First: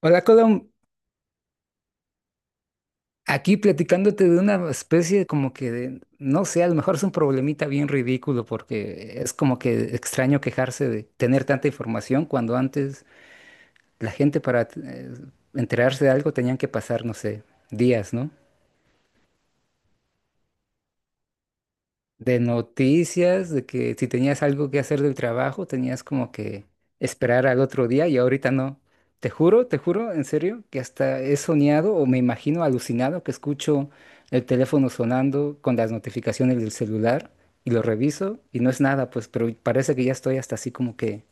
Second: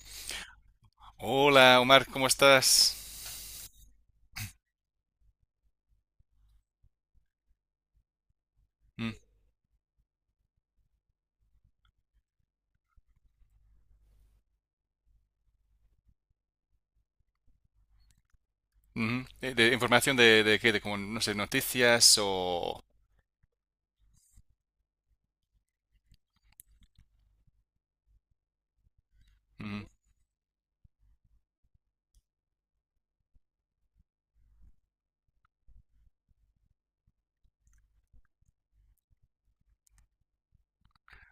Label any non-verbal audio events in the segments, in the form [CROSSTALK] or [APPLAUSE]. Hola, Colom. Hola, Omar, ¿cómo Aquí estás? platicándote de una especie como que de, no sé, a lo mejor es un problemita bien ridículo Mm, porque es como que extraño quejarse de tener tanta información cuando antes la gente para enterarse de algo tenían que pasar, no sé, días, ¿no? ujú. Información de qué, de como, no sé, noticias De o... noticias, de que si tenías algo que hacer del trabajo, tenías como que esperar al otro día y ahorita no. Te juro, te Ujú. juro, en serio, que hasta he soñado o me imagino alucinado que escucho el teléfono sonando con las notificaciones del celular y lo reviso y no es nada, pues, pero parece que ya estoy hasta así como que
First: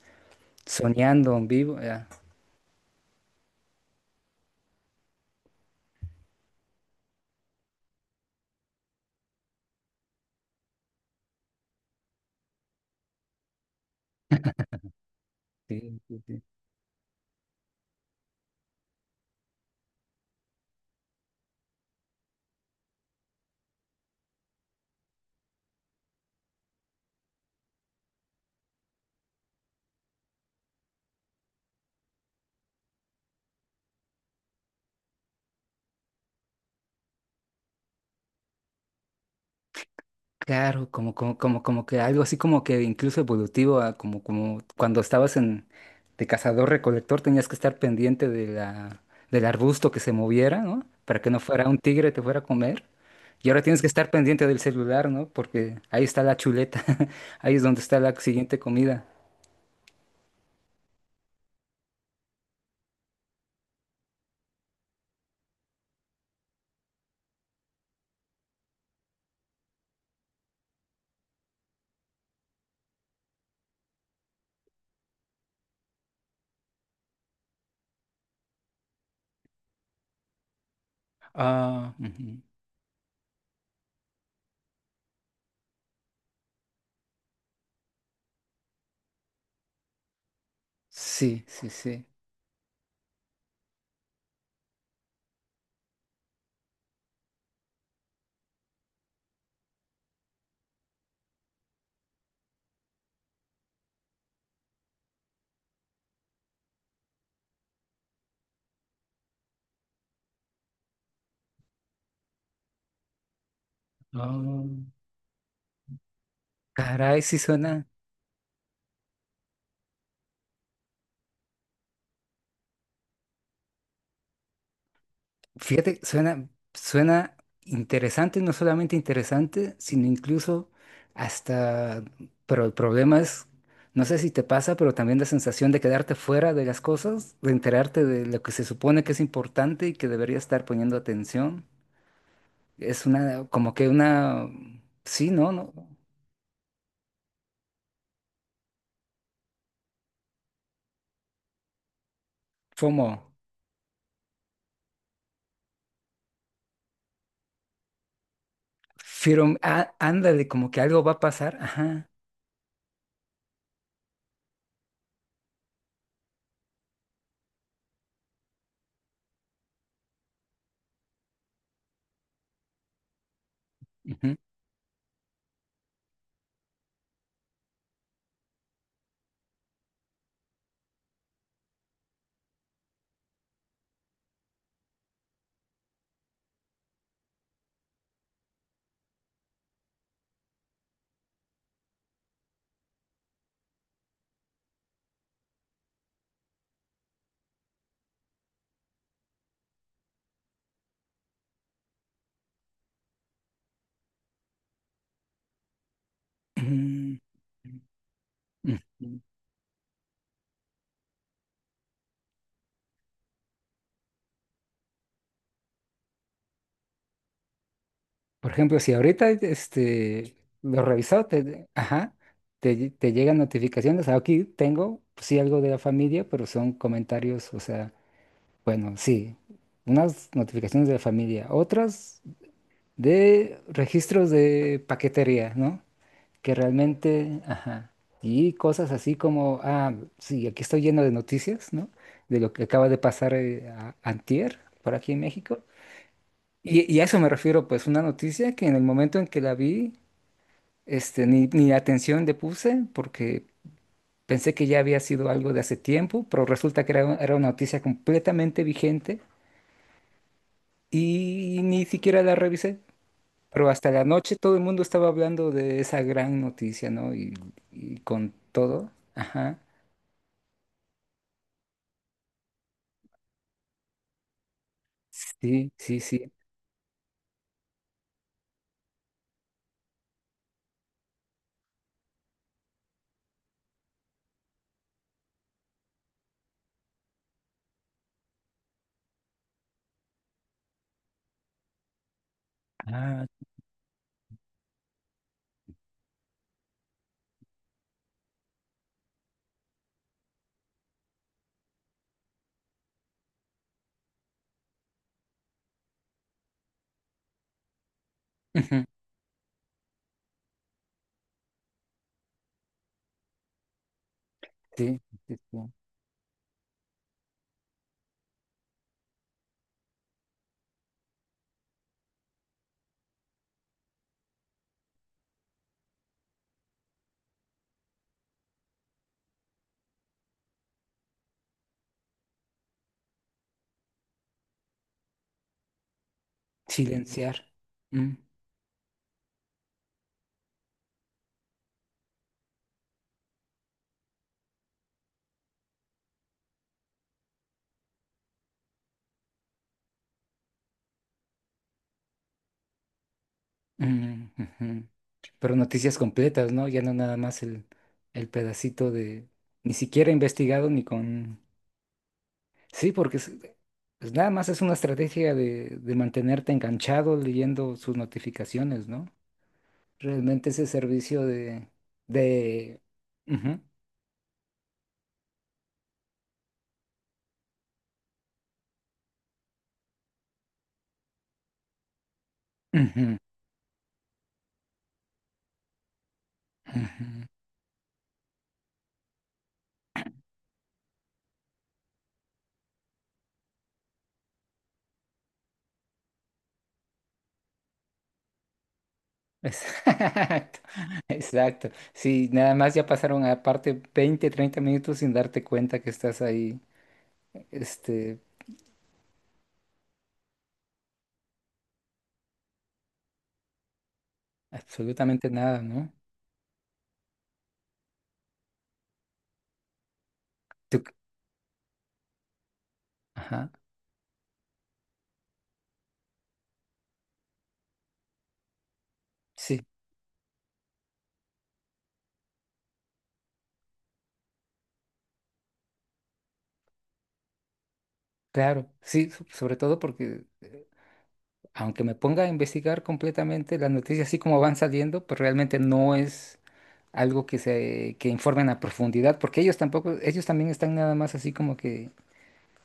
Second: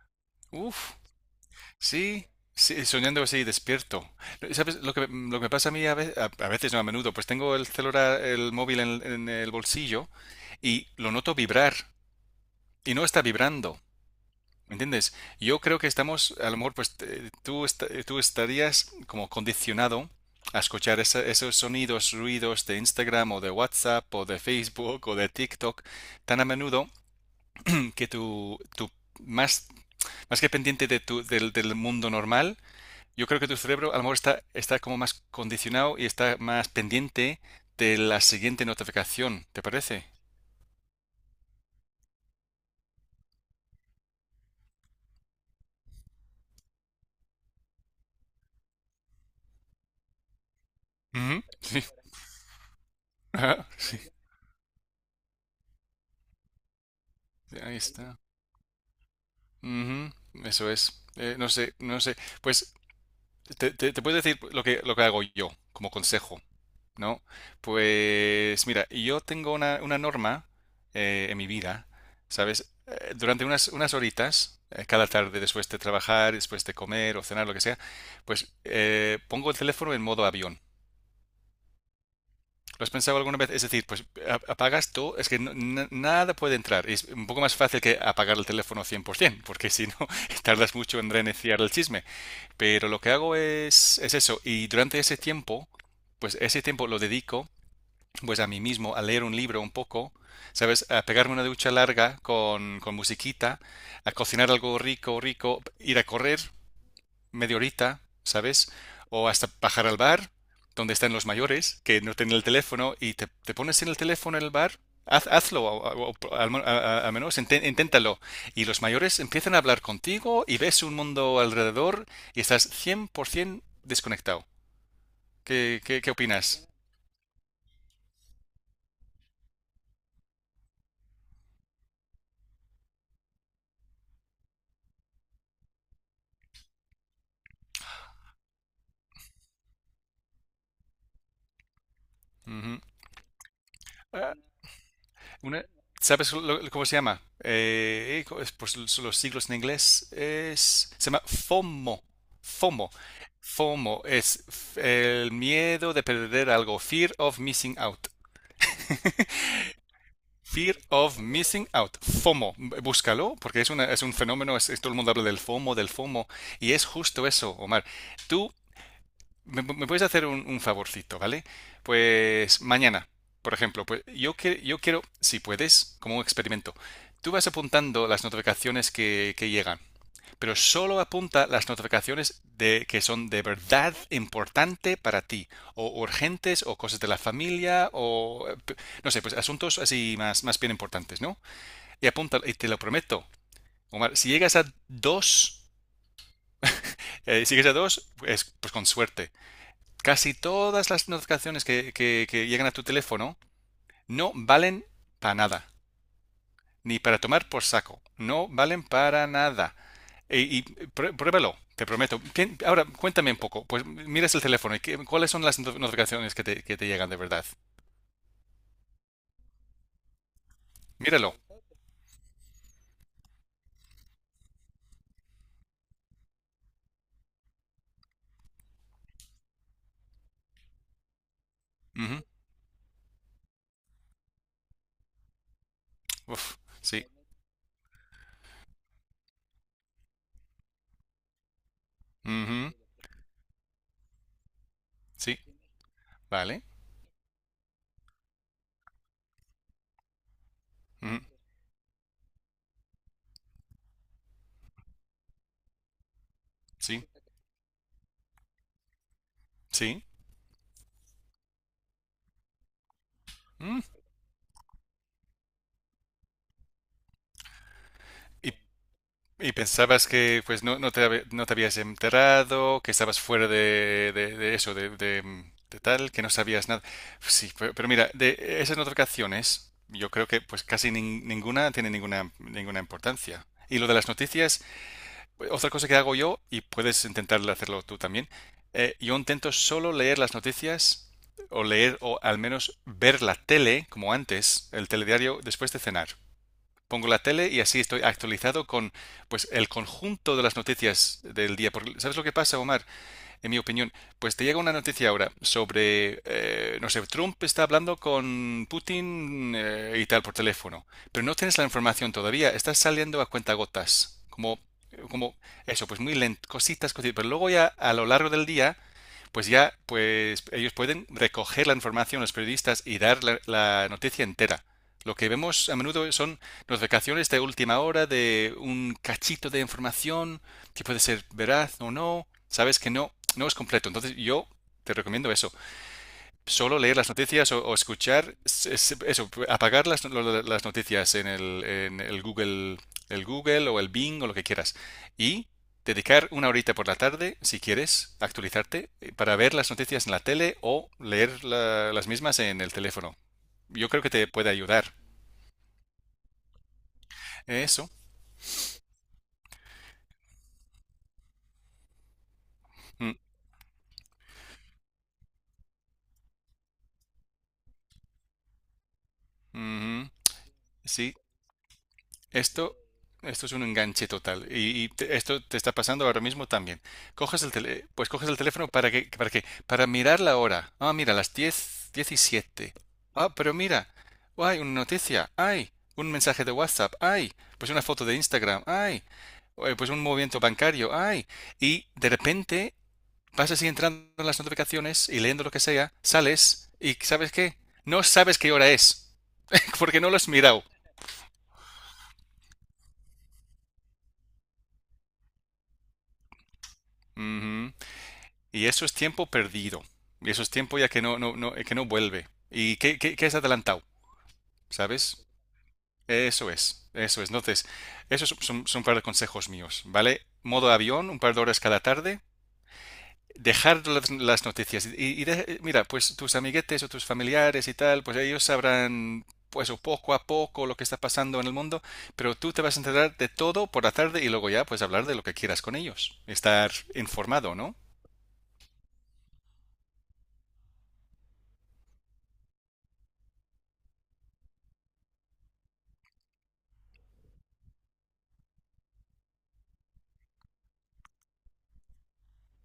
Uf, soñando en vivo. Ya. sí, sí, soñando así, despierto. ¿Sabes lo que me pasa a mí a veces, no a menudo? Pues tengo el celular, el móvil en el bolsillo y lo noto vibrar y no está vibrando. ¿Entiendes? Yo creo que Sí, sí, estamos, sí. a lo mejor, pues tú estarías como condicionado a escuchar esos sonidos, ruidos de Instagram o de WhatsApp o de Facebook o de TikTok tan a menudo [CLEARS THROAT] que tu más, más que pendiente de del mundo normal, yo creo que tu cerebro a lo mejor está como más condicionado y está más pendiente de la siguiente notificación, ¿te parece? Claro, como que algo así como que incluso evolutivo, a como cuando estabas en de cazador-recolector tenías que estar pendiente de del arbusto que se moviera, ¿no? Para que no Ujú, fuera un sí. tigre te fuera a comer. Y [LAUGHS] ahora tienes que Sí. estar pendiente del celular, ¿no? Porque ahí está la chuleta, [LAUGHS] ahí es Ahí donde está la está. siguiente comida. Ujú, eso es. No sé, no sé. Pues te puedo decir lo que hago yo como consejo, ¿no? Pues mira, yo tengo una norma en mi vida, ¿sabes? Durante unas horitas, cada tarde después de trabajar, después de comer o cenar, lo que sea, pues pongo el teléfono en modo avión. Ah, ujú. ¿Lo has pensado alguna vez? Es decir, pues apagas todo, es que nada puede entrar. Es un poco más fácil que apagar el teléfono 100%, porque si no, [LAUGHS] tardas mucho en Sí, reiniciar sí, el sí. chisme. Pero lo que hago es eso. Y durante ese tiempo, pues ese tiempo lo dedico pues a mí mismo, a leer un libro un poco, ¿sabes? A pegarme una ducha larga con musiquita, a cocinar algo rico, rico, ir a correr media horita, ¿sabes? O hasta bajar al bar, donde están los mayores, que no tienen el teléfono, y te pones en el teléfono en el Ah, bar, hazlo, al caray, sí menos suena. inténtalo. Y los mayores empiezan a hablar contigo y ves un mundo alrededor y estás 100% desconectado. ¿Qué, Fíjate, qué, qué suena, opinas? suena interesante, no solamente interesante, sino incluso hasta, pero el problema es, no sé si te pasa, pero también la sensación de quedarte fuera de las cosas, de enterarte de lo que se supone que es importante y que deberías estar poniendo atención. Ujú. Es una, como que Ah, una, sí, ¿no? Una, ¿No? ¿Sabes cómo se llama? Es por los siglos en inglés se llama FOMO. FOMO. Como, FOMO es el miedo de perder algo. Fear of missing out. firme, ándale, como Fear que algo va of a pasar. missing out. Ajá. FOMO. Búscalo porque es un fenómeno. Todo el mundo habla del FOMO, del FOMO. Y es justo eso, Omar. Tú ¿Me puedes hacer un favorcito, vale? Pues mañana, por ejemplo, pues Ujú, yo quiero, si puedes, como un experimento, tú vas apuntando las notificaciones que llegan, pero solo apunta las notificaciones que son de verdad importante para ti, o urgentes, o cosas de la familia, o no sé, pues asuntos así más bien importantes, ¿no? Y apunta, y te lo prometo, Omar, si llegas a dos, pues, pues con suerte. Casi todas las notificaciones que llegan a tu teléfono no valen para nada, ni para tomar por saco, no ujú, valen ujú. para nada. Y, pruébalo, te prometo. Ahora, cuéntame un poco, pues miras el teléfono y cuáles son las notificaciones que te llegan de verdad. Por ejemplo, si ahorita este, lo revisó, Míralo. te, ajá, te llegan notificaciones. Aquí tengo, pues, sí, algo de la familia, pero son comentarios, o sea, bueno, sí, unas notificaciones de la familia, otras Ujú. de registros de paquetería, ¿no? Que Uf, sí. realmente, ajá, y cosas así como, ah, sí, aquí estoy lleno de noticias, ¿no? De lo que Ujú. acaba de pasar a- antier, por aquí en Sí, México. vale. Y a eso me refiero, pues una noticia que en el momento en que la vi, Ujú. este, ni atención le puse porque pensé que ya había sido algo de hace tiempo, pero resulta que Sí, era una noticia completamente vigente sí. y ni siquiera la revisé. Pero Mm. hasta la noche todo el mundo estaba hablando de esa gran noticia, ¿no? Y con Y todo. Y Ajá. pensabas que pues no, no te habías enterado, que estabas fuera de eso, de, de- Sí, de sí, tal, que no sí. sabías nada. Sí, pero, mira, de esas notificaciones, yo creo que pues casi ninguna tiene ninguna, importancia. Y lo de las noticias, otra cosa que hago yo, y puedes intentar hacerlo tú también, yo intento solo leer las noticias o leer o al menos ver Ah, la tele, como antes, el telediario, después de cenar pongo la tele y así estoy actualizado con pues el conjunto de las noticias del día. Porque, ¿sabes lo que pasa, Omar? En mi opinión, pues te llega una noticia ahora sobre, no sé, Trump está hablando con ujú, Putin, y tal por teléfono, pero no tienes la información todavía, estás saliendo a cuentagotas, como sí, como sí, sí. eso, pues muy lento, cositas, cositas, pero luego ya a lo largo del día pues ya pues ellos pueden recoger la información, los periodistas, y dar la noticia entera. Lo que vemos a menudo son notificaciones de última hora de un cachito de información que puede ser veraz o no. Sabes que no es completo. Entonces yo te recomiendo eso solo leer las Silenciar. noticias o Mm. escuchar, eso, apagar las noticias en el Google, el Google o el Bing o lo que quieras. Y dedicar una horita por la tarde, si quieres, actualizarte para ver las noticias en la tele o leer las mismas en el teléfono. Yo creo que te Mm, puede ujú. ayudar. Pero noticias completas, ¿no? Ya no nada más Eso. el pedacito de... Ni siquiera investigado ni con... Sí, Mm, porque es- pues nada más es una estrategia de mantenerte enganchado leyendo sus notificaciones, ¿no? ujú. Realmente ese Sí, servicio Esto, de... esto es Ujú, un enganche total. Y esto te está pasando ahora mismo también. Pues coges el teléfono ¿para qué? Para mirar la hora. Ah, mira, las 10:17. ujú, Ah, pero mira, hay una noticia, hay un mensaje de WhatsApp, ujú. hay pues una foto de Instagram, hay pues un movimiento bancario, hay. Y de repente vas así entrando en las notificaciones y leyendo lo que sea, sales y ¿sabes qué? No sabes qué hora es, [LAUGHS] porque no lo has Exacto, mirado. [LAUGHS] exacto. Sí, nada más ya pasaron aparte 20, 30 minutos sin darte cuenta que estás ahí, Ujú. este, Y eso es tiempo perdido. Y eso es tiempo ya que no vuelve. ¿Y qué es adelantado? ¿Sabes? absolutamente nada, ¿no? Eso es, eso es. Entonces, esos son, un par de consejos míos, ¿vale? Modo Tú- avión, un par de horas cada tarde, ajá, dejar las noticias. Y, mira, pues tus amiguetes o tus familiares y tal, pues ellos sabrán, sí, pues o poco a poco lo que está pasando en el mundo, pero tú te vas a enterar de todo por la tarde y luego ya, pues hablar de lo que quieras con ellos. Estar informado, ¿no? claro, sí, so- sobre todo porque aunque me ponga a investigar completamente las noticias así como van saliendo, pues realmente no es algo que se que informen a profundidad, porque ellos tampoco, ellos también están nada más así como que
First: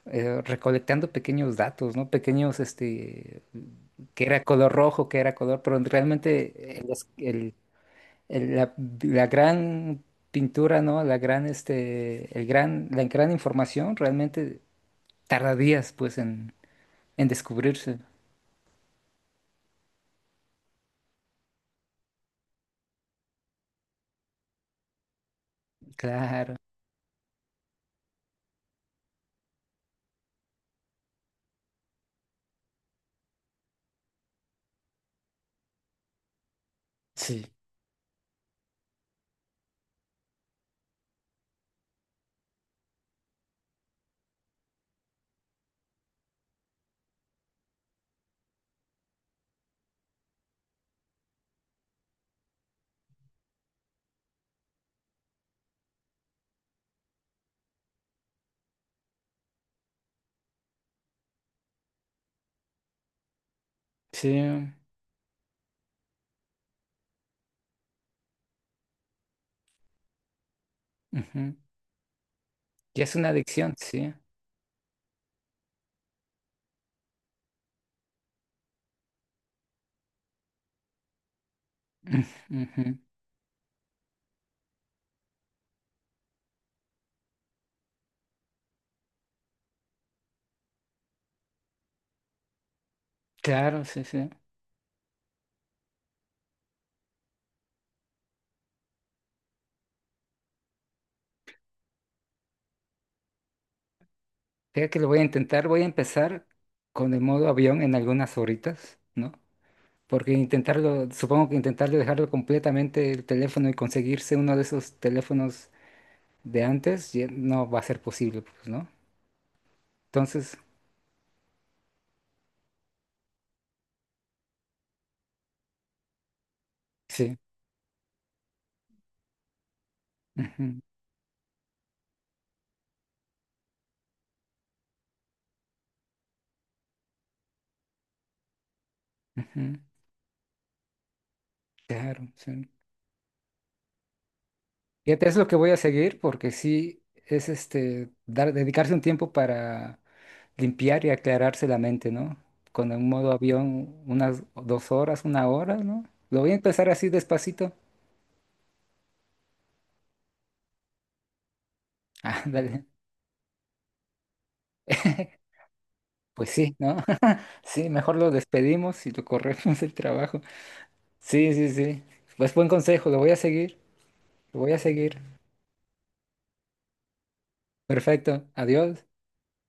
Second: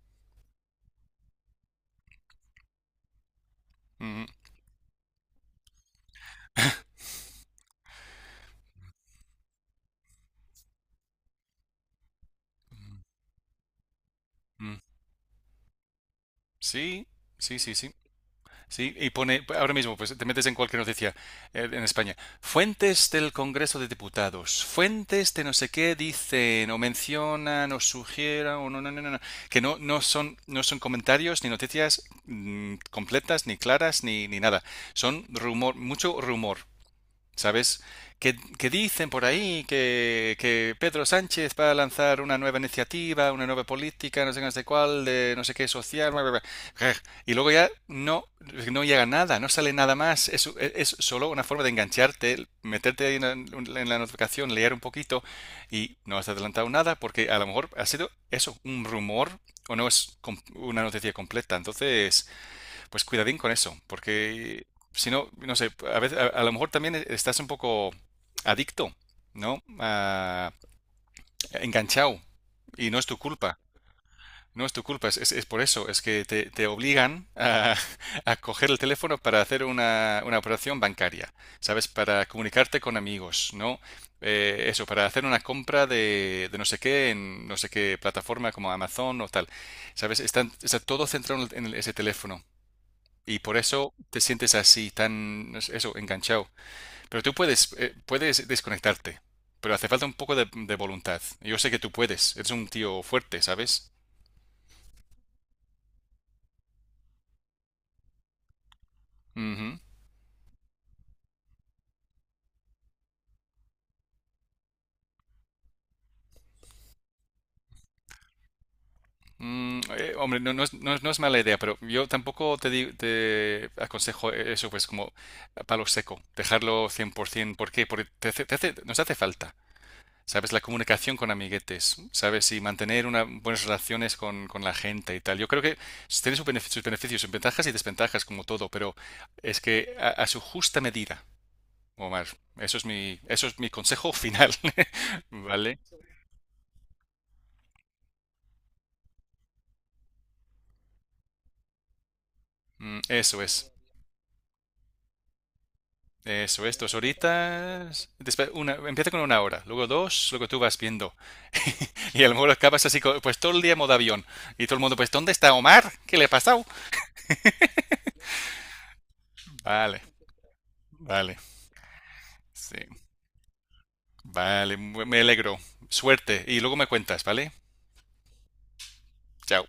recolectando pequeños datos, ¿no? Pequeños, este, que Mm, era color rojo, que era color, pero realmente el, es- el- la gran pintura, ¿no? La gran, este, el gran, la gran información realmente mm, tarda días pues sí, en sí, sí, sí. descubrirse. Sí, y pone, ahora mismo, pues te metes en cualquier noticia, en España. Fuentes del Congreso de Diputados, fuentes de no sé qué Claro, dicen o mencionan o sugieran o no, que no son comentarios ni noticias completas, ni claras, ni nada. Son rumor, mucho rumor, sí, ¿sabes? Que dicen por ahí que Pedro Sánchez va a lanzar una nueva iniciativa, una nueva política, no sé qué, no sé cuál, de no sé qué social, bla, bla, bla. Y luego ya no llega nada, no sale nada más. Es solo una forma de engancharte, meterte ahí en la notificación, leer un poquito y no has adelantado nada porque a lo mejor ha sido eso, un rumor o no es una noticia completa. Entonces, pues cuidadín con eso, sí. porque si no, no sé, a veces, a lo mejor también estás un poco adicto, ¿no? Ah, Ujú. enganchado y no Ya es es tu una culpa. adicción, sí. No es tu culpa, es por eso, es que te obligan a, [LAUGHS] a coger el teléfono para hacer una operación bancaria, ¿sabes? Ujú, Para comunicarte ujú. con amigos, ¿no? Eso, para hacer una compra de no sé qué en no sé qué plataforma como Amazon o tal, ¿sabes? Está todo centrado ese teléfono. Y por Claro, eso sí, te sí. sientes así, tan, no sé, eso, enganchado. Pero tú puedes desconectarte, pero hace falta un poco de voluntad. Yo sé que tú puedes, eres un tío fuerte, ¿sabes? Fíjate que lo voy a intentar, voy a empezar con el modo avión en algunas horitas, ¿no? Ujú. Porque intentarlo, supongo que intentarlo dejarlo completamente el teléfono y conseguirse uno de esos teléfonos de antes ya no va a ser posible, pues, ¿no? Hombre, no, Entonces, no es, no es- no es mala idea, pero yo tampoco te aconsejo eso, pues como a palo seco, dejarlo sí. 100%. Por ciento. ¿Por qué? Porque nos hace falta. ¿Sabes? La Ujú, comunicación con amiguetes, ¿sabes? Y mantener buenas relaciones con la gente y tal. Yo creo que tiene sus sus beneficios, sus ventajas y desventajas, como todo, pero es ujú, que a su justa medida, Omar. claro, sí. Eso es mi consejo final, [LAUGHS] Fíjate, es lo que voy a ¿vale? seguir porque sí es este dar, dedicarse un tiempo para limpiar y aclararse la mente, ¿no? Con el Mm, modo eso es. avión, unas 2 horas, 1 hora, ¿no? Lo voy a Eso es, empezar dos así despacito. horitas. Después empieza con una hora, luego dos, luego tú vas viendo. [LAUGHS] Y a lo Ah, mejor dale. acabas así, pues todo el día en modo avión. Y todo el mundo, pues, ¿dónde [LAUGHS] está Omar? ¿Qué le ha Pues pasado? sí, ¿no? [LAUGHS] Sí, mejor lo despedimos y lo corremos del Vale, trabajo. vale. Sí, sí, sí. Pues buen Sí. consejo, lo voy a seguir, lo voy Vale, a seguir. me alegro. Suerte y luego me cuentas, ¿vale? Perfecto, adiós. Chao.